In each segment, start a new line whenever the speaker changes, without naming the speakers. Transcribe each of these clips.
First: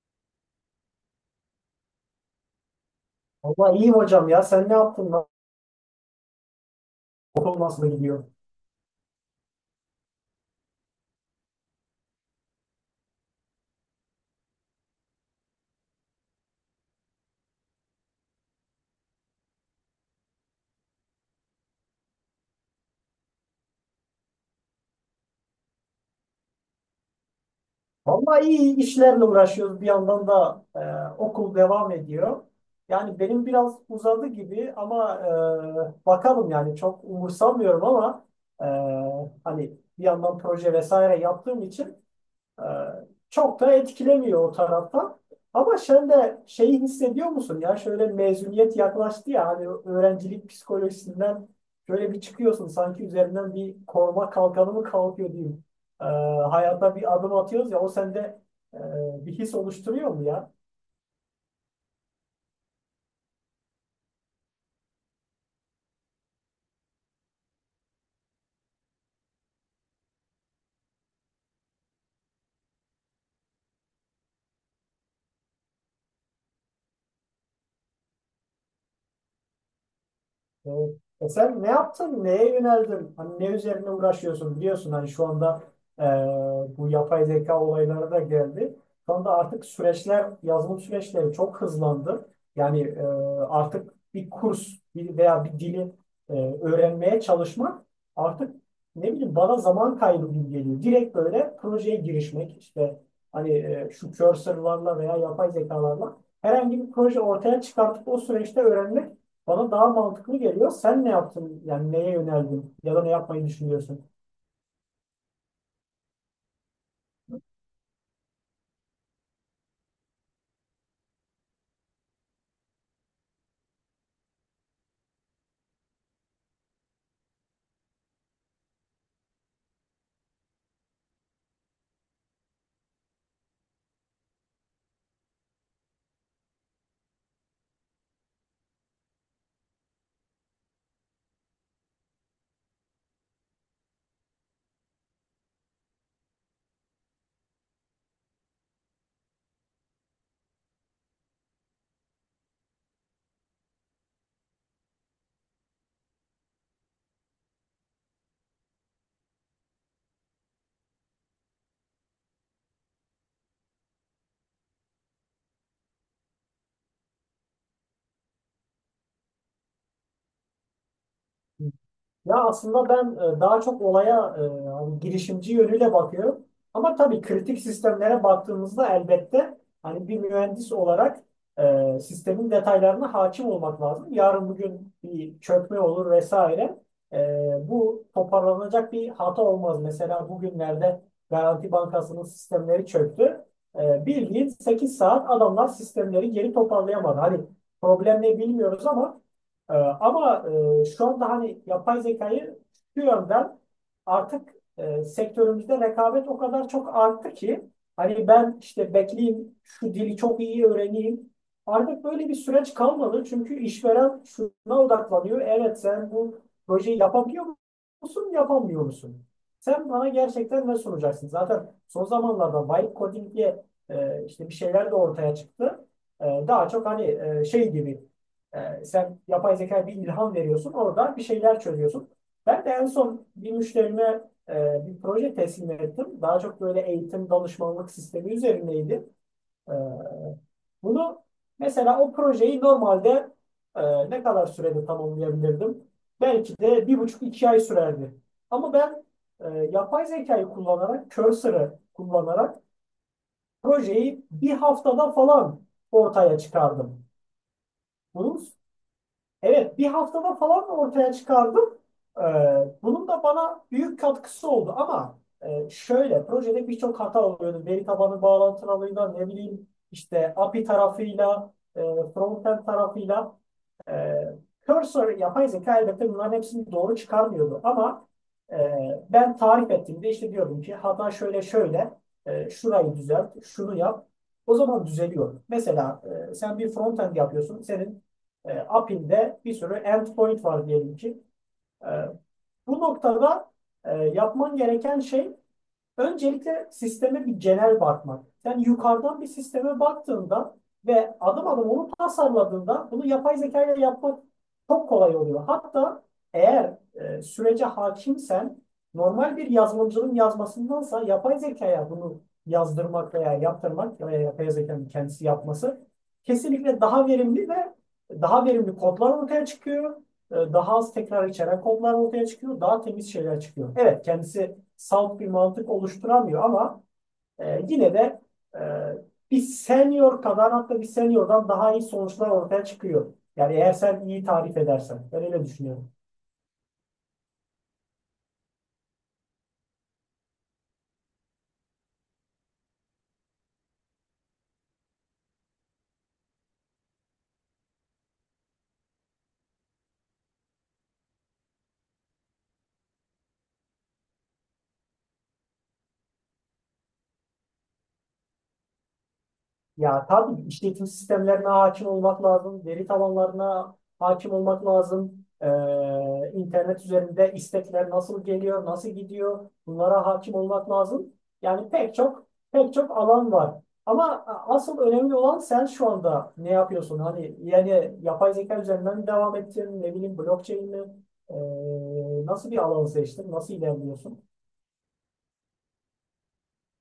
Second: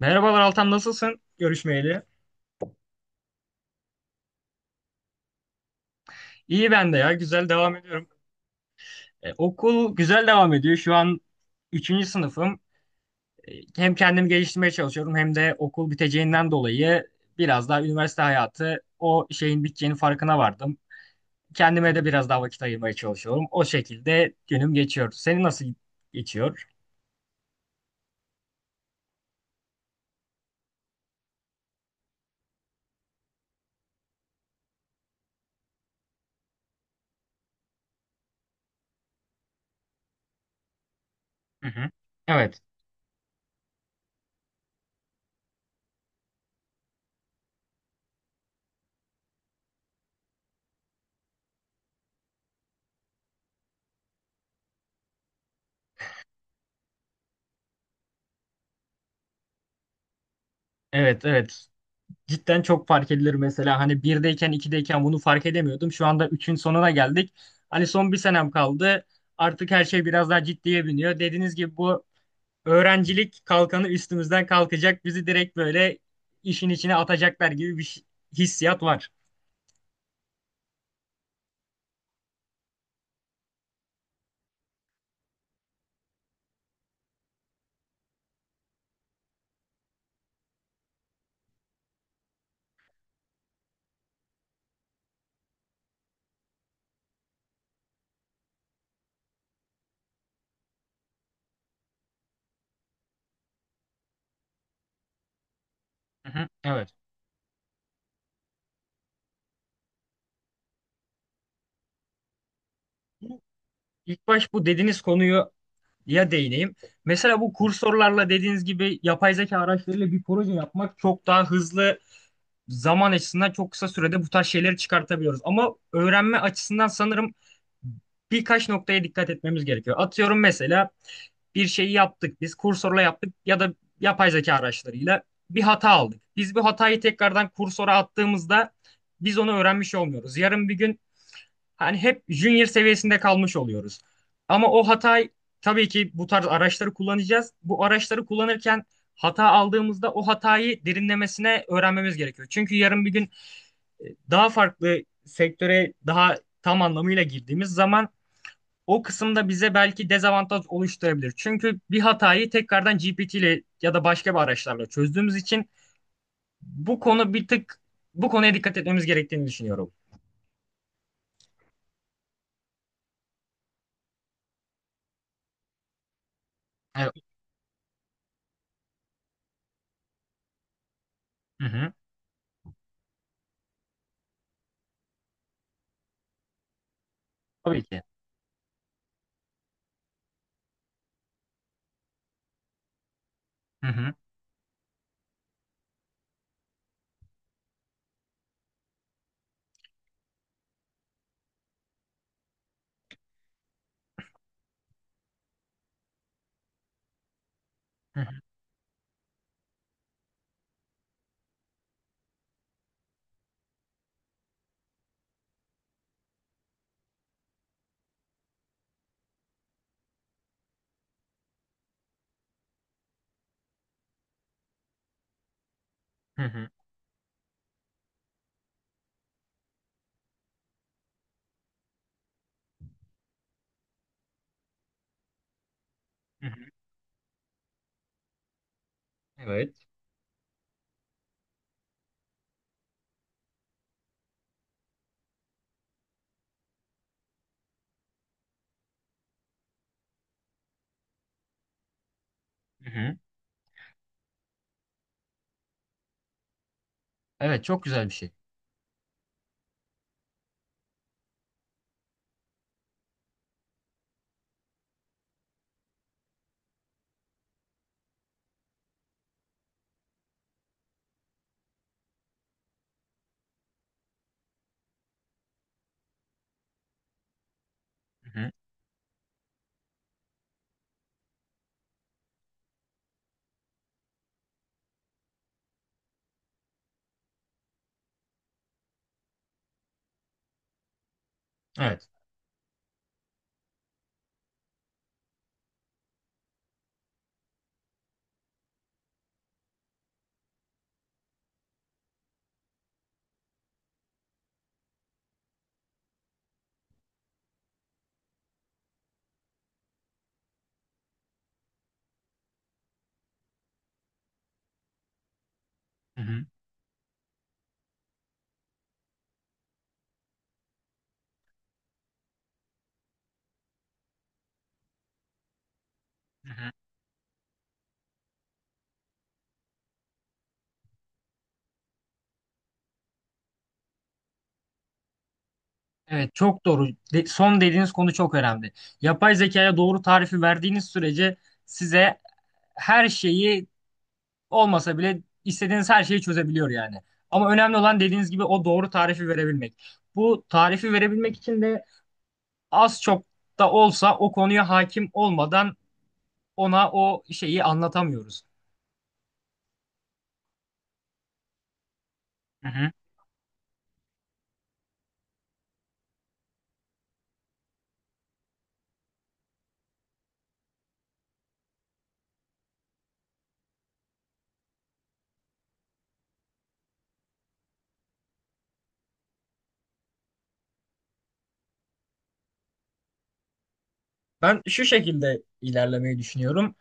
Merhabalar Altan, nasılsın? Görüşmeyeli.
Vallahi iyi hocam ya. Sen ne yaptın lan?
İyi, ben de ya, güzel
Okul
devam
nasıl
ediyorum.
gidiyor?
E, okul güzel devam ediyor. Şu an üçüncü sınıfım. E, hem kendimi geliştirmeye çalışıyorum hem de okul biteceğinden dolayı biraz daha üniversite hayatı o şeyin biteceğinin farkına vardım. Kendime de biraz daha vakit ayırmaya çalışıyorum. O şekilde günüm geçiyor. Senin nasıl geçiyor?
Vallahi iyi işlerle uğraşıyoruz. Bir yandan da okul devam ediyor. Yani benim biraz uzadı gibi ama bakalım yani çok umursamıyorum ama e, hani bir yandan proje vesaire yaptığım
Hı hı.
için
Evet,
Ee, çok da etkilemiyor o taraftan. Ama sen de şeyi hissediyor musun ya şöyle mezuniyet yaklaştı ya hani öğrencilik psikolojisinden şöyle bir çıkıyorsun sanki üzerinden bir koruma kalkanı mı kalkıyor diyeyim. Ee, hayata bir adım atıyoruz ya o sende bir his oluşturuyor mu ya?
evet, evet. Cidden çok fark edilir mesela. Hani birdeyken, ikideyken bunu fark edemiyordum. Şu anda üçün sonuna geldik. Hani son bir senem kaldı. Artık her şey biraz daha ciddiye biniyor. Dediğiniz gibi bu öğrencilik kalkanı üstümüzden kalkacak. Bizi direkt böyle işin içine atacaklar gibi bir hissiyat var.
Evet. E sen ne yaptın? Neye yöneldin? Hani ne üzerine uğraşıyorsun? Biliyorsun hani şu anda e, bu yapay zeka olayları da geldi. Şu anda artık süreçler, yazılım süreçleri çok hızlandı. Yani artık bir kurs bir veya bir dili e, öğrenmeye çalışmak artık ne bileyim bana zaman kaybı gibi geliyor. Direkt böyle projeye girişmek işte hani şu cursor'larla veya yapay zekalarla
Hı hı,
herhangi
evet.
bir proje ortaya çıkartıp o süreçte öğrenmek bana daha mantıklı geliyor. Sen ne yaptın? Yani neye yöneldin? Ya da ne
Bu-
yapmayı düşünüyorsun?
İlk baş bu dediğiniz konuyu ya değineyim. Mesela bu kursörlerle dediğiniz gibi yapay zeka araçlarıyla bir proje yapmak çok daha hızlı, zaman açısından çok kısa sürede bu tarz şeyleri çıkartabiliyoruz. Ama öğrenme açısından sanırım birkaç noktaya dikkat etmemiz gerekiyor. Atıyorum mesela bir şeyi yaptık, biz kursorla yaptık ya da yapay zeka araçlarıyla bir hata aldık. Biz bu hatayı tekrardan kursora attığımızda biz onu öğrenmiş olmuyoruz. Yarın bir gün hani hep junior seviyesinde kalmış oluyoruz. Ama o hatayı, tabii ki bu tarz araçları kullanacağız. Bu araçları kullanırken hata aldığımızda o hatayı derinlemesine öğrenmemiz gerekiyor. Çünkü yarın bir gün daha farklı sektöre daha tam anlamıyla girdiğimiz zaman o kısımda bize belki dezavantaj oluşturabilir. Çünkü bir hatayı tekrardan GPT ile ya da başka bir araçlarla çözdüğümüz için bu konu bir tık bu konuya dikkat etmemiz gerektiğini düşünüyorum.
Ya aslında ben daha çok olaya hani girişimci yönüyle bakıyorum. Ama
Evet.
tabii kritik sistemlere baktığımızda elbette hani bir mühendis olarak
Hı hı.
sistemin detaylarına hakim olmak lazım. Yarın bugün bir çökme olur vesaire. E,
Tabii ki.
bu toparlanacak bir hata olmaz. Mesela bugünlerde Garanti Bankası'nın sistemleri çöktü.
Hı
E,
hı.
bildiğin 8 saat adamlar sistemleri geri toparlayamadı. Hani problem ne bilmiyoruz ama ee, ama şu anda hani yapay zekayı şu yönden artık sektörümüzde rekabet o kadar çok arttı ki
Hı hı.
hani ben işte bekleyeyim şu dili çok iyi öğreneyim. Artık böyle bir süreç kalmadı çünkü işveren şuna odaklanıyor. Evet sen bu projeyi yapabiliyor musun, yapamıyor musun? Sen bana gerçekten ne sunacaksın? Zaten son zamanlarda vibe coding diye işte bir şeyler de ortaya çıktı. E,
Hı
daha
hı.
çok hani şey gibi sen yapay zeka bir ilham veriyorsun, orada bir şeyler çözüyorsun. Ben de en son bir müşterime bir proje teslim ettim. Daha
Hı
çok
hı.
böyle eğitim danışmanlık sistemi üzerindeydi. Ee,
Evet.
bunu mesela o projeyi normalde ne kadar sürede tamamlayabilirdim? Belki de 1,5-2 ay sürerdi. Ama ben yapay zekayı kullanarak, cursor'ı kullanarak
Hı hı.
projeyi bir haftada falan ortaya çıkardım.
Evet, çok güzel bir şey.
Bunun Evet, bir haftada falan ortaya çıkardım. Ee, bunun da bana büyük katkısı oldu ama şöyle, projede birçok hata oluyordu. Veri tabanı bağlantılılığıyla, ne bileyim işte API tarafıyla, frontend tarafıyla. Ee, Cursor yapay zeka elbette bunların hepsini doğru çıkarmıyordu ama
Hı hı.
e, ben tarif ettiğimde işte diyordum ki hata şöyle şöyle şurayı düzelt, şunu yap. O zaman düzeliyor. Mesela sen bir frontend yapıyorsun. Senin API'nde bir sürü endpoint var diyelim ki. E,
Evet.
bu noktada yapman gereken şey öncelikle sisteme bir genel bakmak. Yani yukarıdan bir sisteme baktığında ve adım adım onu tasarladığında bunu yapay zeka ile yapmak çok kolay oluyor. Hatta eğer sürece hakimsen normal bir yazılımcının yazmasındansa yapay zekaya bunu yazdırmak veya yaptırmak veya yapay zekanın kendisi yapması
Hı hı.
kesinlikle daha verimli ve daha verimli kodlar ortaya çıkıyor. Daha az tekrar içeren kodlar ortaya çıkıyor. Daha temiz şeyler çıkıyor. Evet kendisi salt bir mantık oluşturamıyor
Hı hı.
ama yine de e, bir senior kadar hatta bir seniordan daha iyi sonuçlar ortaya çıkıyor. Yani eğer sen iyi tarif edersen. Ben öyle düşünüyorum.
Evet, çok doğru. Son dediğiniz konu çok önemli. Yapay zekaya doğru tarifi verdiğiniz sürece size her şeyi olmasa bile istediğiniz her şeyi çözebiliyor yani. Ama önemli olan dediğiniz gibi o doğru tarifi verebilmek. Bu tarifi verebilmek için de az çok da olsa o konuya hakim olmadan ona o şeyi anlatamıyoruz.
Ya tabii işletim sistemlerine hakim olmak lazım,
Hı
veri
hı.
tabanlarına hakim olmak lazım, internet üzerinde istekler nasıl geliyor, nasıl gidiyor, bunlara hakim olmak lazım. Yani pek çok pek çok alan var. Ama asıl önemli olan sen şu anda ne yapıyorsun? Hani yani yapay zeka üzerinden mi devam ettin, ne bileyim blockchain mi? Nasıl bir alanı seçtin, nasıl ilerliyorsun?
Ben şu şekilde ilerlemeyi düşünüyorum.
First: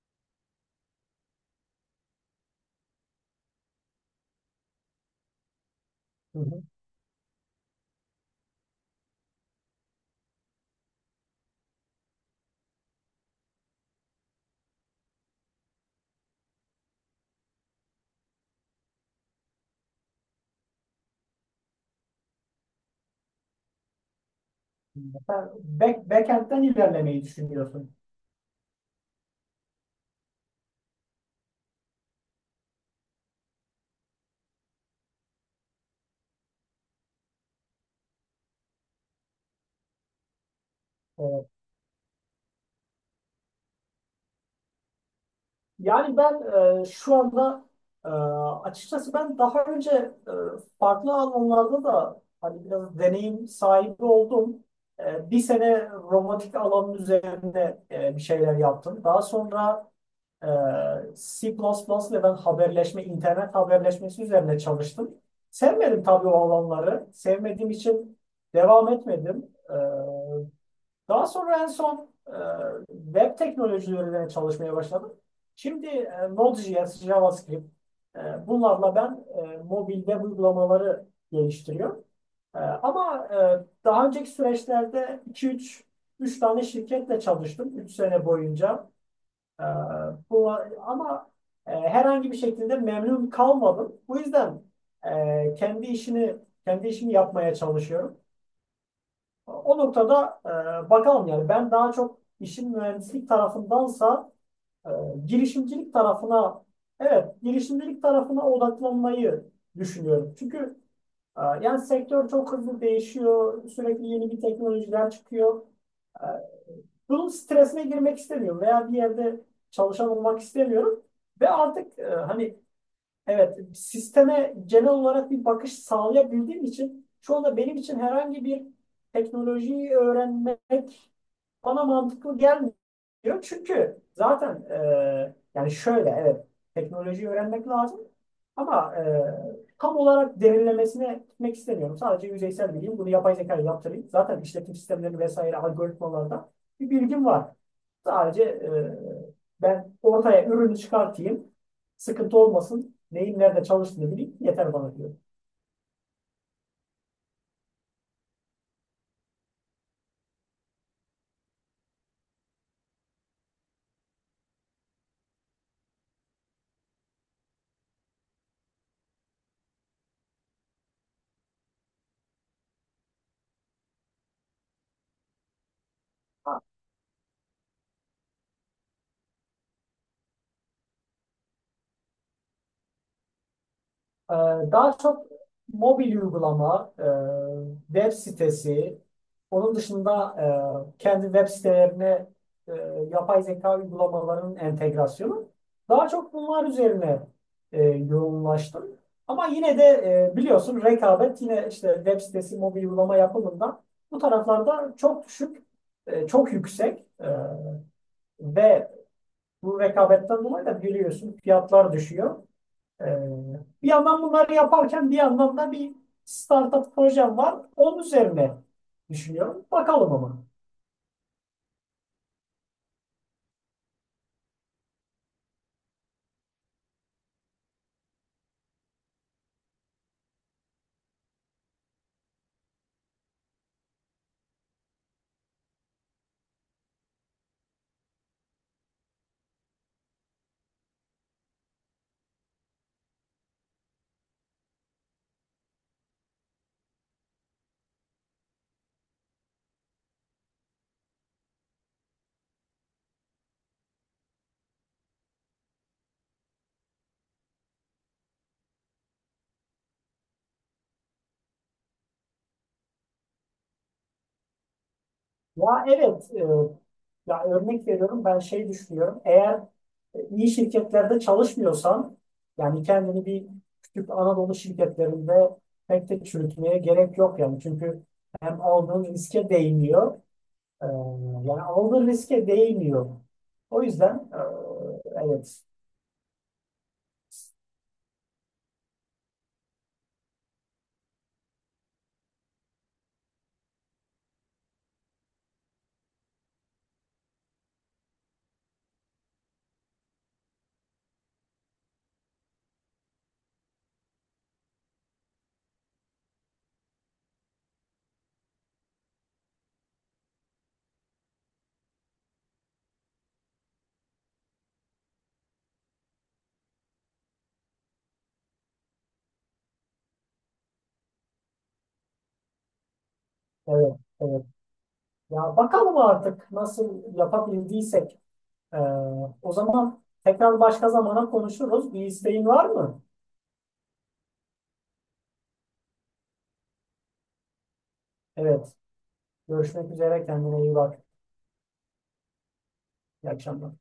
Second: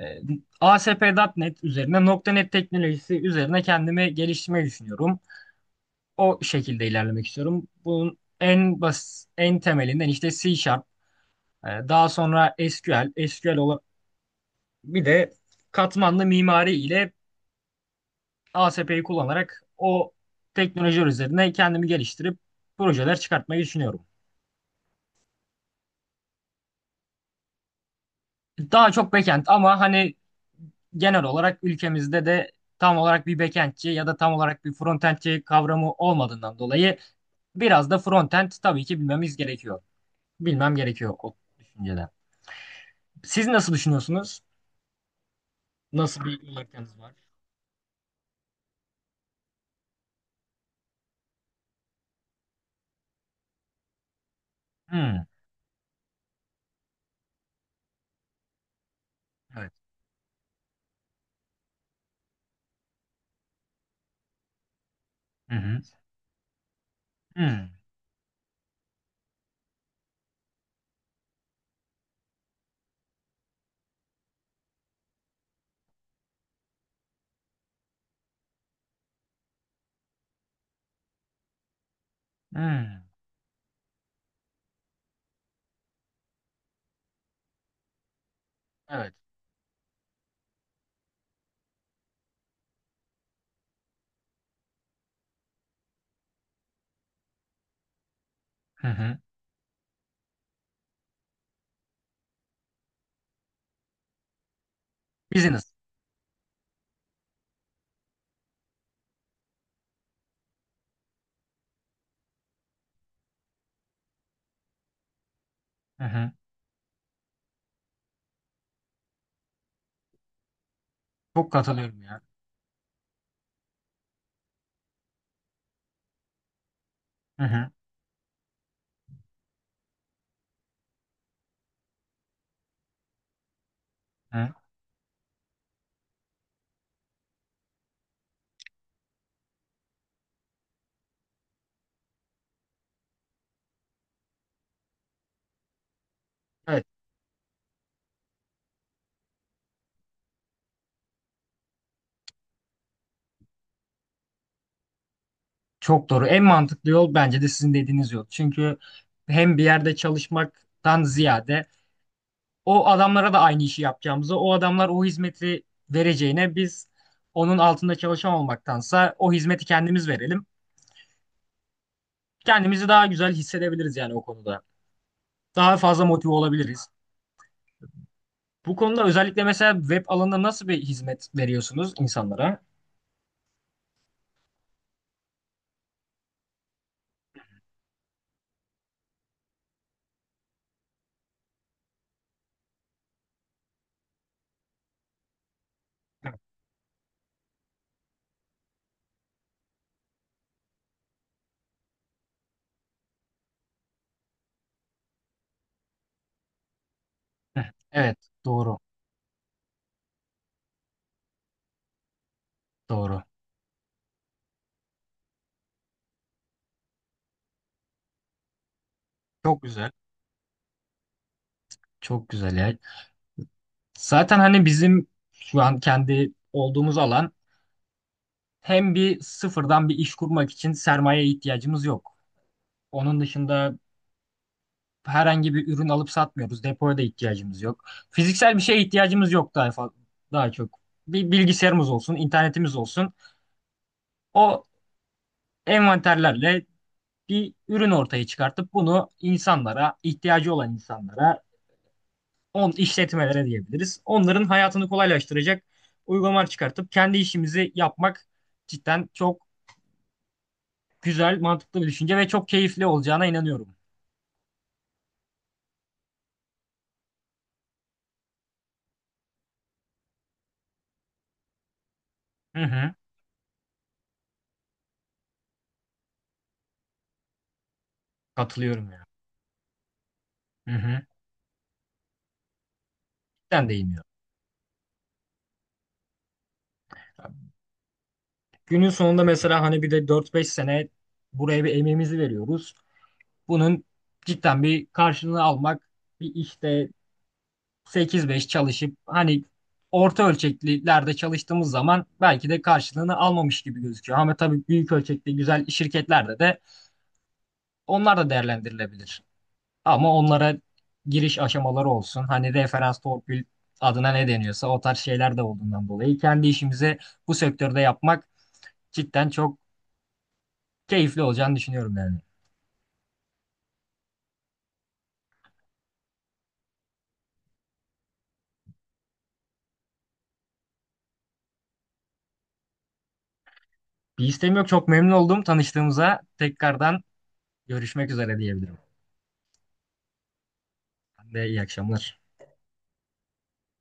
Ee, ASP.NET üzerine .NET teknolojisi üzerine kendimi geliştirmeyi düşünüyorum. O
Hı hı.
şekilde ilerlemek istiyorum. Bunun en basit, en temelinden işte C Sharp, daha sonra SQL olan bir de katmanlı mimari ile ASP'yi kullanarak o teknolojiler üzerine kendimi geliştirip projeler çıkartmayı düşünüyorum.
Sen backend'den ilerlemeyi düşünüyorsun.
Daha çok backend ama hani genel olarak ülkemizde de tam olarak bir backendçi ya da tam olarak bir frontendçi kavramı olmadığından dolayı biraz da frontend tabii ki bilmemiz gerekiyor. Bilmem gerekiyor o
Ee,
düşünceden. Siz nasıl düşünüyorsunuz?
Yani
Nasıl bir
ben
yol haritanız var?
şu anda e, açıkçası ben daha önce e, farklı alanlarda da hani biraz deneyim sahibi oldum.
Hmm,
Bir sene robotik alanın üzerinde bir şeyler yaptım. Daha
evet.
sonra e, C++ ile ben haberleşme, internet haberleşmesi üzerine çalıştım.
Hı hı.
Sevmedim tabii o alanları.
Hmm,
Sevmediğim için devam etmedim. Daha sonra en son web teknolojilerine çalışmaya başladım. Şimdi Node.js, JavaScript bunlarla ben mobil web uygulamaları geliştiriyorum. E,
hmm.
ama e, daha önceki süreçlerde iki üç üç tane şirketle çalıştım 3 sene boyunca.
Evet.
E, bu, ama herhangi bir şekilde memnun kalmadım. Bu yüzden e, kendi işini kendi işimi yapmaya çalışıyorum.
Hı hı.
O noktada bakalım yani ben daha çok işin mühendislik tarafındansa e,
Business.
girişimcilik tarafına evet girişimcilik tarafına odaklanmayı düşünüyorum. Çünkü yani sektör çok hızlı değişiyor. Sürekli yeni bir teknolojiler çıkıyor.
Hı
E,
hı.
bunun stresine girmek istemiyorum veya bir yerde çalışan olmak istemiyorum. Ve
Çok
artık
katılıyorum ya.
hani evet, sisteme genel olarak bir bakış sağlayabildiğim için şu
Hı
anda
hı.
benim için herhangi bir teknolojiyi öğrenmek bana mantıklı gelmiyor. Çünkü
Hı.
zaten yani şöyle evet teknolojiyi öğrenmek lazım ama tam olarak derinlemesine gitmek istemiyorum. Sadece yüzeysel bileyim bunu yapay zeka yaptırayım. Zaten işletim sistemleri vesaire algoritmalarda
Evet.
bir bilgim var. Sadece ben ortaya ürünü çıkartayım sıkıntı olmasın. Neyin nerede çalıştığını bileyim yeter bana diyor.
Çok doğru. En mantıklı yol bence de sizin dediğiniz yol. Çünkü hem bir yerde çalışmaktan ziyade o adamlara da aynı işi yapacağımızı, o adamlar o hizmeti vereceğine biz onun altında çalışan olmaktansa o hizmeti kendimiz verelim. Kendimizi daha güzel hissedebiliriz yani o konuda. Daha fazla motive olabiliriz. Bu konuda özellikle mesela web alanında nasıl bir hizmet veriyorsunuz insanlara?
Ee, daha çok mobil uygulama, web sitesi, onun dışında kendi web sitelerine e, yapay zeka uygulamalarının entegrasyonu. Daha çok bunlar üzerine yoğunlaştım. Ama yine de biliyorsun rekabet yine işte web sitesi, mobil uygulama yapımında bu taraflarda çok düşük, çok yüksek.
Hı. Evet, doğru,
Ve bu rekabetten dolayı da biliyorsun fiyatlar düşüyor. Ee,
doğru.
bir yandan bunları yaparken bir yandan da bir startup projem var. Onun üzerine
Çok
düşünüyorum.
güzel.
Bakalım ama.
Çok güzel ya. Zaten hani bizim şu an kendi olduğumuz alan, hem bir sıfırdan bir iş kurmak için sermayeye ihtiyacımız yok. Onun dışında herhangi bir ürün alıp satmıyoruz. Depoya da ihtiyacımız yok. Fiziksel bir şeye ihtiyacımız yok daha çok. Bir bilgisayarımız olsun, internetimiz olsun. O envanterlerle bir ürün ortaya çıkartıp bunu insanlara, ihtiyacı olan insanlara, on işletmelere diyebiliriz. Onların hayatını kolaylaştıracak uygulamalar çıkartıp kendi işimizi yapmak cidden çok güzel, mantıklı bir düşünce ve çok keyifli olacağına inanıyorum.
Ya evet, ya örnek veriyorum ben şey düşünüyorum. Eğer iyi şirketlerde çalışmıyorsan
Hı
yani
hı.
kendini bir küçük Anadolu şirketlerinde pek de çürütmeye gerek yok yani. Çünkü hem
Katılıyorum ya.
aldığın riske değmiyor.
Hı
Ee,
hı.
Yani aldığı riske değmiyor.
Cidden
O
değmiyor.
yüzden evet,
Günün sonunda mesela hani bir de 4-5 sene buraya bir emeğimizi veriyoruz. Bunun cidden bir karşılığını almak, bir işte 8-5 çalışıp hani orta ölçeklilerde çalıştığımız zaman belki de karşılığını almamış gibi gözüküyor. Ama tabii büyük ölçekli güzel şirketlerde de onlar da değerlendirilebilir. Ama onlara giriş aşamaları olsun. Hani referans, torpil adına ne deniyorsa o tarz şeyler de olduğundan dolayı kendi işimizi bu sektörde yapmak cidden çok keyifli olacağını düşünüyorum yani.
evet, evet. Ya bakalım artık nasıl yapabildiysek. Ee, o zaman tekrar başka zamana konuşuruz. Bir isteğin var mı?
Bir isteğim yok. Çok memnun oldum tanıştığımıza. Tekrardan görüşmek üzere
Evet.
diyebilirim.
Görüşmek üzere. Kendine iyi bak.
Ben de iyi akşamlar.
İyi akşamlar.